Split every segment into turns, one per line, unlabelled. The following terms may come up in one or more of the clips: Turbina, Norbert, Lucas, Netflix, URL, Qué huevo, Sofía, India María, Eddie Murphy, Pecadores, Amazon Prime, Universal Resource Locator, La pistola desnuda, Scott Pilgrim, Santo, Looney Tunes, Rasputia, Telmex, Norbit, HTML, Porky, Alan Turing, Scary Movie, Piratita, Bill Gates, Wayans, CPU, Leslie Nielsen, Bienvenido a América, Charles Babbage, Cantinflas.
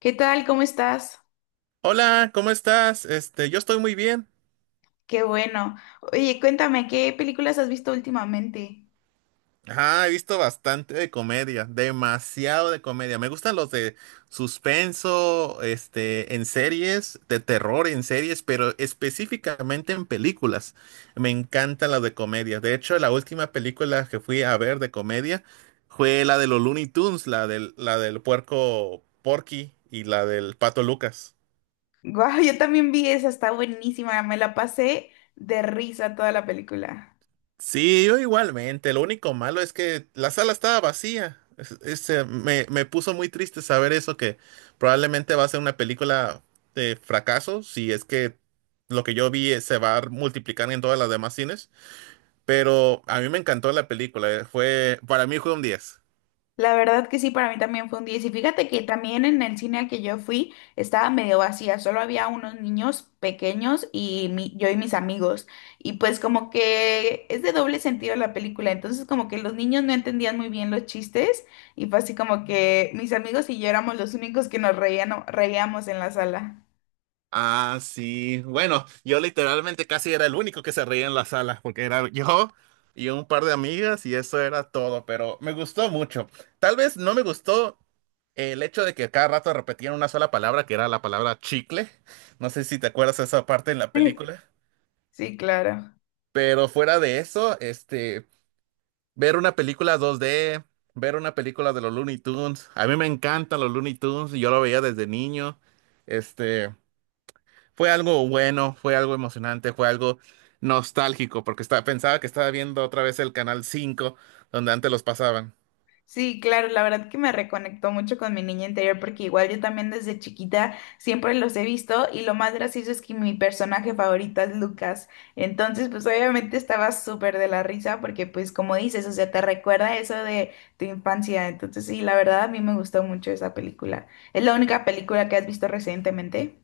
¿Qué tal? ¿Cómo estás?
Hola, ¿cómo estás? Yo estoy muy bien.
Qué bueno. Oye, cuéntame, ¿qué películas has visto últimamente?
Ajá, he visto bastante de comedia, demasiado de comedia. Me gustan los de suspenso, en series, de terror en series, pero específicamente en películas. Me encantan las de comedia. De hecho, la última película que fui a ver de comedia fue la de los Looney Tunes, la del puerco Porky y la del pato Lucas.
Guau, yo también vi esa, está buenísima, me la pasé de risa toda la película.
Sí, yo igualmente. Lo único malo es que la sala estaba vacía. Me puso muy triste saber eso, que probablemente va a ser una película de fracaso, si es que lo que yo vi se va a multiplicar en todas las demás cines. Pero a mí me encantó la película. Para mí fue un 10.
La verdad que sí, para mí también fue un 10. Y si fíjate que también en el cine al que yo fui estaba medio vacía, solo había unos niños pequeños y yo y mis amigos. Y pues como que es de doble sentido la película, entonces como que los niños no entendían muy bien los chistes y fue así como que mis amigos y yo éramos los únicos que reíamos en la sala.
Ah, sí. Bueno, yo literalmente casi era el único que se reía en la sala, porque era yo y un par de amigas y eso era todo, pero me gustó mucho. Tal vez no me gustó el hecho de que cada rato repetían una sola palabra, que era la palabra chicle. No sé si te acuerdas de esa parte en la película,
Sí, claro.
pero fuera de eso, ver una película dos d ver una película de los Looney Tunes, a mí me encantan los Looney Tunes, yo lo veía desde niño. Este, Fue algo bueno, fue algo emocionante, fue algo nostálgico, porque pensaba que estaba viendo otra vez el Canal 5 donde antes los pasaban.
Sí, claro, la verdad que me reconectó mucho con mi niña interior porque igual yo también desde chiquita siempre los he visto y lo más gracioso es que mi personaje favorito es Lucas. Entonces, pues obviamente estaba súper de la risa porque pues como dices, o sea, te recuerda eso de tu infancia. Entonces, sí, la verdad a mí me gustó mucho esa película. ¿Es la única película que has visto recientemente?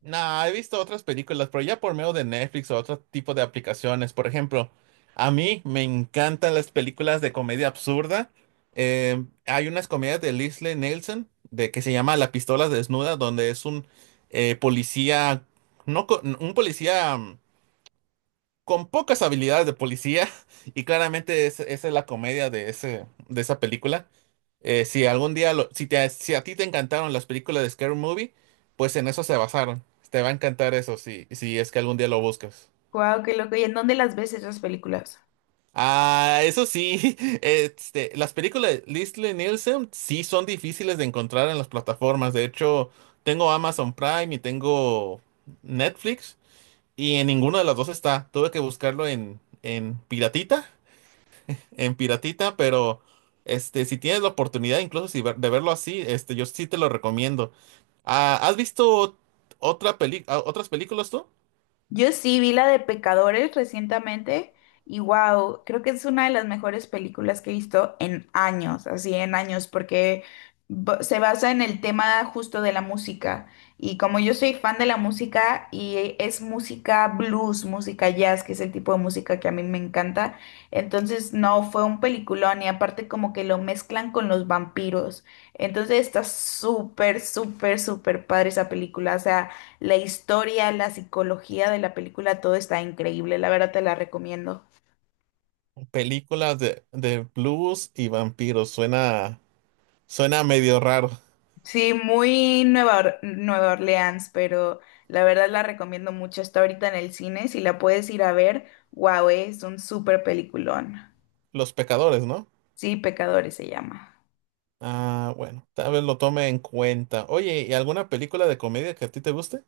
Nah, he visto otras películas, pero ya por medio de Netflix o otro tipo de aplicaciones. Por ejemplo, a mí me encantan las películas de comedia absurda. Hay unas comedias de Leslie Nielsen que se llama La pistola desnuda, donde es un policía, no, un policía con pocas habilidades de policía y claramente esa es la comedia de esa película. Si algún día, lo- si te, si a ti te encantaron las películas de Scary Movie, pues en eso se basaron. Te va a encantar eso si es que algún día lo buscas.
Guau, qué loco. ¿Y en dónde las ves esas películas?
Ah, eso sí, las películas de Leslie Nielsen sí son difíciles de encontrar en las plataformas. De hecho, tengo Amazon Prime y tengo Netflix y en ninguna de las dos está. Tuve que buscarlo en Piratita, pero si tienes la oportunidad, incluso si ver- de verlo así, yo sí te lo recomiendo. Ah, ¿has visto otras películas tú?
Yo sí vi la de Pecadores recientemente y wow, creo que es una de las mejores películas que he visto en años, así en años, porque se basa en el tema justo de la música. Y como yo soy fan de la música y es música blues, música jazz, que es el tipo de música que a mí me encanta, entonces no, fue un peliculón y aparte como que lo mezclan con los vampiros. Entonces está súper, súper, súper padre esa película, o sea... La historia, la psicología de la película, todo está increíble, la verdad te la recomiendo.
Películas de blues y vampiros. Suena medio raro.
Sí, muy Nueva Orleans, pero la verdad la recomiendo mucho. Está ahorita en el cine, si la puedes ir a ver, wow, es un súper peliculón.
Los pecadores, ¿no?
Sí, Pecadores se llama.
Ah, bueno, tal vez lo tome en cuenta. Oye, ¿y alguna película de comedia que a ti te guste?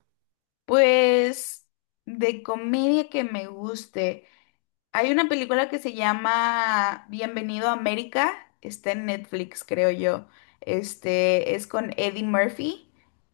Pues de comedia que me guste. Hay una película que se llama Bienvenido a América, está en Netflix, creo yo. Este es con Eddie Murphy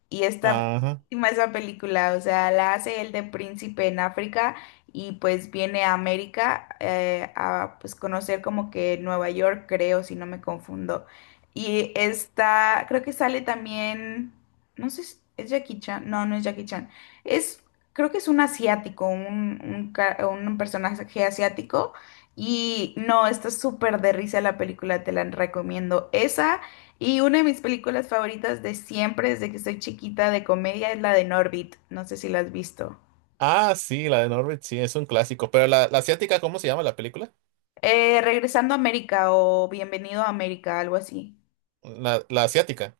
y está
Ajá.
buenísima esa película, o sea, la hace él de príncipe en África y pues viene a América a pues conocer como que Nueva York, creo, si no me confundo. Y está, creo que sale también, no sé, ¿es Jackie Chan? No, no es Jackie Chan. Es creo que es un asiático, un personaje asiático. Y no, está súper de risa la película, te la recomiendo. Esa y una de mis películas favoritas de siempre, desde que soy chiquita de comedia, es la de Norbit. No sé si la has visto.
Ah, sí, la de Norbert, sí, es un clásico. Pero la asiática, ¿cómo se llama la película?
Regresando a América o Bienvenido a América, algo así.
La asiática.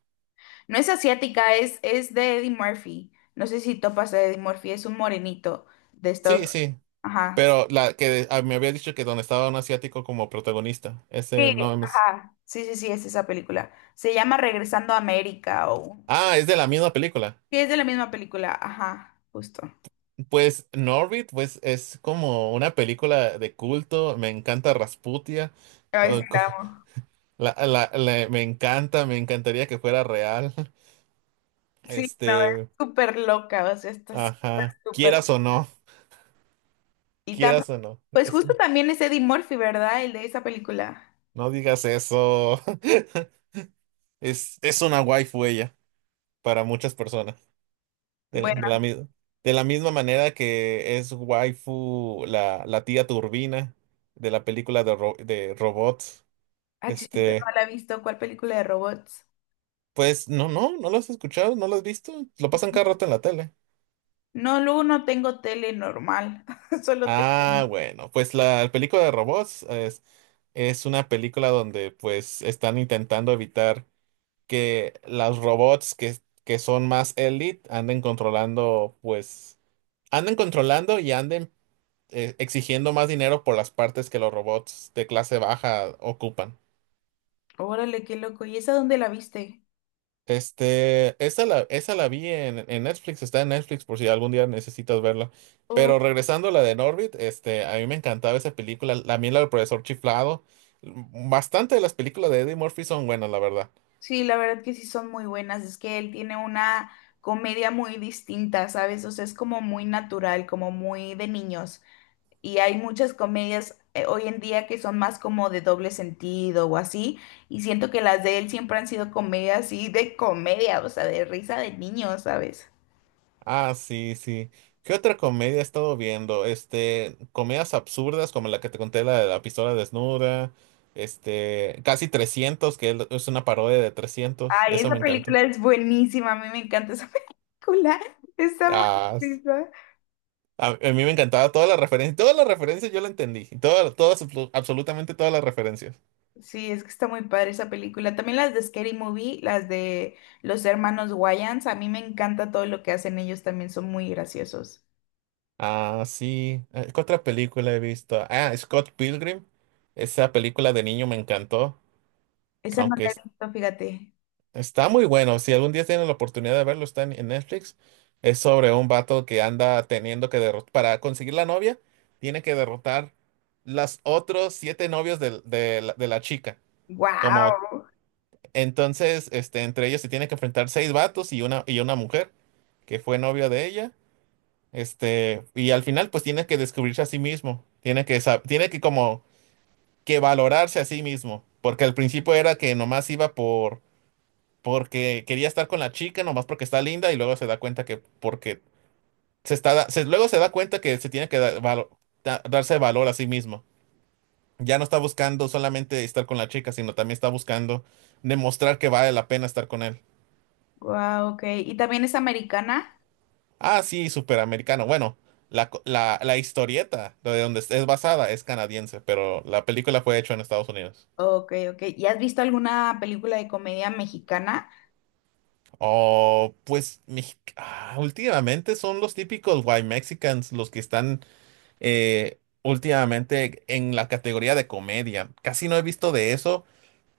No es asiática, es de Eddie Murphy. No sé si topas a Eddie Murphy, es un morenito de Estados
Sí,
Unidos.
sí.
Ajá.
Pero la que me había dicho que donde estaba un asiático como protagonista. Ese
Sí,
no me... s-
ajá. Sí, sí, sí, es esa película. Se llama Regresando a América o...
Ah, es de la misma película.
Sí, es de la misma película, ajá, justo.
Pues Norbit, pues es como una película de culto. Me encanta Rasputia.
Ay, sí,
co- co-
la amo.
me encantaría que fuera real.
Sí, no, es
Este,
súper loca, o sea, estás
ajá,
súper...
quieras o no,
Y también,
quieras o no.
pues
es-
justo también es Eddie Murphy, ¿verdad? El de esa película.
no digas eso. Es una waifu ella para muchas personas. De,
Bueno,
de la, mi- de la misma manera que es waifu la tía Turbina de la película de robots.
ah, chis, no
Este,
la he visto, ¿cuál película de robots?
pues no, no, no lo has escuchado, no lo has visto. Lo pasan cada rato en la tele.
No, luego no tengo tele normal, solo te...
Ah, bueno, pues la película de robots es una película donde pues están intentando evitar que los robots que son más elite anden controlando y anden exigiendo más dinero por las partes que los robots de clase baja ocupan.
Órale, qué loco. ¿Y esa dónde la viste?
Esa la vi en Netflix, está en Netflix por si algún día necesitas verla. Pero regresando a la de Norbit, a mí me encantaba esa película, la del profesor chiflado. Bastante de las películas de Eddie Murphy son buenas, la verdad.
Sí, la verdad que sí son muy buenas. Es que él tiene una comedia muy distinta, ¿sabes? O sea, es como muy natural, como muy de niños. Y hay muchas comedias hoy en día que son más como de doble sentido o así. Y siento que las de él siempre han sido comedias así de comedia, o sea, de risa de niños, ¿sabes?
Ah, sí, sí. ¿Qué otra comedia he estado viendo? Comedias absurdas como la que te conté, la de la pistola desnuda, casi 300 que es una parodia de 300.
Ay,
Eso
esa
me encantó.
película es buenísima. A mí me encanta esa película. Está muy
Ah, s-
chistosa.
a mí me encantaba todas las referencias yo la entendí, todas, todas, absolutamente todas las referencias.
Sí, es que está muy padre esa película. También las de Scary Movie, las de los hermanos Wayans, a mí me encanta todo lo que hacen ellos, también son muy graciosos.
Ah, sí, ¿qué otra película he visto? Ah, Scott Pilgrim, esa película de niño me encantó,
Esa no
aunque
la he visto, fíjate.
Está muy bueno. Si algún día tienen la oportunidad de verlo, está en Netflix. Es sobre un vato que anda teniendo que derrotar. Para conseguir la novia, tiene que derrotar las otros siete novios de la chica. Como
Wow,
entonces, este, entre ellos se tiene que enfrentar seis vatos y una mujer que fue novia de ella. Y al final, pues tiene que descubrirse a sí mismo. Tiene que como que valorarse a sí mismo. Porque al principio era que nomás iba porque quería estar con la chica nomás porque está linda y luego se da cuenta que porque se está luego se da cuenta que se tiene que dar darse valor a sí mismo. Ya no está buscando solamente estar con la chica, sino también está buscando demostrar que vale la pena estar con él.
wow, ok. ¿Y también es americana?
Ah, sí, superamericano. Bueno, la historieta de donde es basada es canadiense, pero la película fue hecha en Estados Unidos.
Ok, ok. ¿Y has visto alguna película de comedia mexicana?
Oh, pues últimamente son los típicos white Mexicans los que están últimamente en la categoría de comedia. Casi no he visto de eso.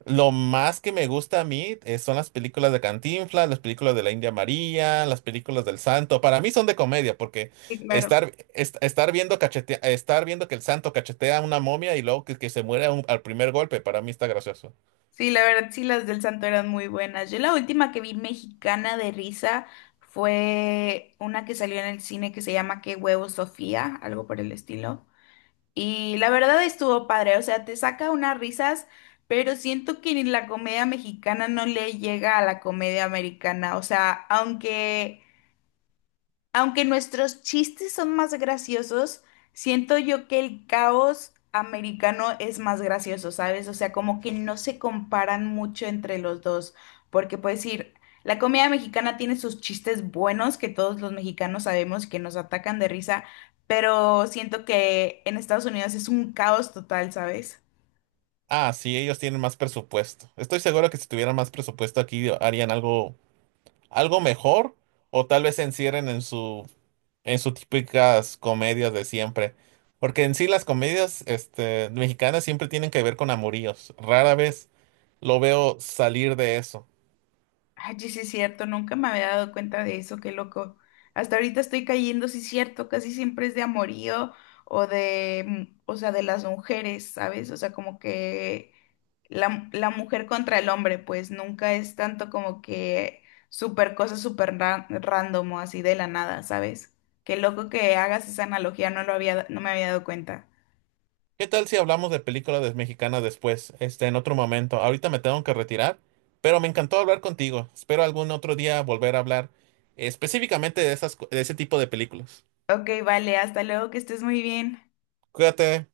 Lo más que me gusta a mí son las películas de Cantinflas, las películas de la India María, las películas del Santo. Para mí son de comedia porque
Sí, claro.
estar viendo que el Santo cachetea a una momia y luego que se muere al primer golpe, para mí está gracioso.
Sí, la verdad, sí, las del Santo eran muy buenas. Yo la última que vi mexicana de risa fue una que salió en el cine que se llama Qué huevo, Sofía, algo por el estilo. Y la verdad estuvo padre, o sea, te saca unas risas, pero siento que ni la comedia mexicana no le llega a la comedia americana, o sea, aunque nuestros chistes son más graciosos, siento yo que el caos americano es más gracioso, ¿sabes? O sea, como que no se comparan mucho entre los dos, porque puedes decir, la comida mexicana tiene sus chistes buenos que todos los mexicanos sabemos que nos atacan de risa, pero siento que en Estados Unidos es un caos total, ¿sabes?
Ah, sí, ellos tienen más presupuesto. Estoy seguro que si tuvieran más presupuesto aquí harían algo, algo mejor o tal vez se encierren en sus típicas comedias de siempre. Porque en sí las comedias mexicanas siempre tienen que ver con amoríos. Rara vez lo veo salir de eso.
Ay, sí sí es cierto, nunca me había dado cuenta de eso, qué loco. Hasta ahorita estoy cayendo, sí es cierto, casi siempre es de amorío o de, mm, o sea, de las mujeres, ¿sabes? O sea, como que la mujer contra el hombre, pues nunca es tanto como que súper cosa súper random o así de la nada, ¿sabes? Qué loco que hagas esa analogía, no me había dado cuenta.
¿Qué tal si hablamos de películas mexicanas después, en otro momento? Ahorita me tengo que retirar, pero me encantó hablar contigo. Espero algún otro día volver a hablar específicamente de ese tipo de películas.
Ok, vale, hasta luego, que estés muy bien.
Cuídate.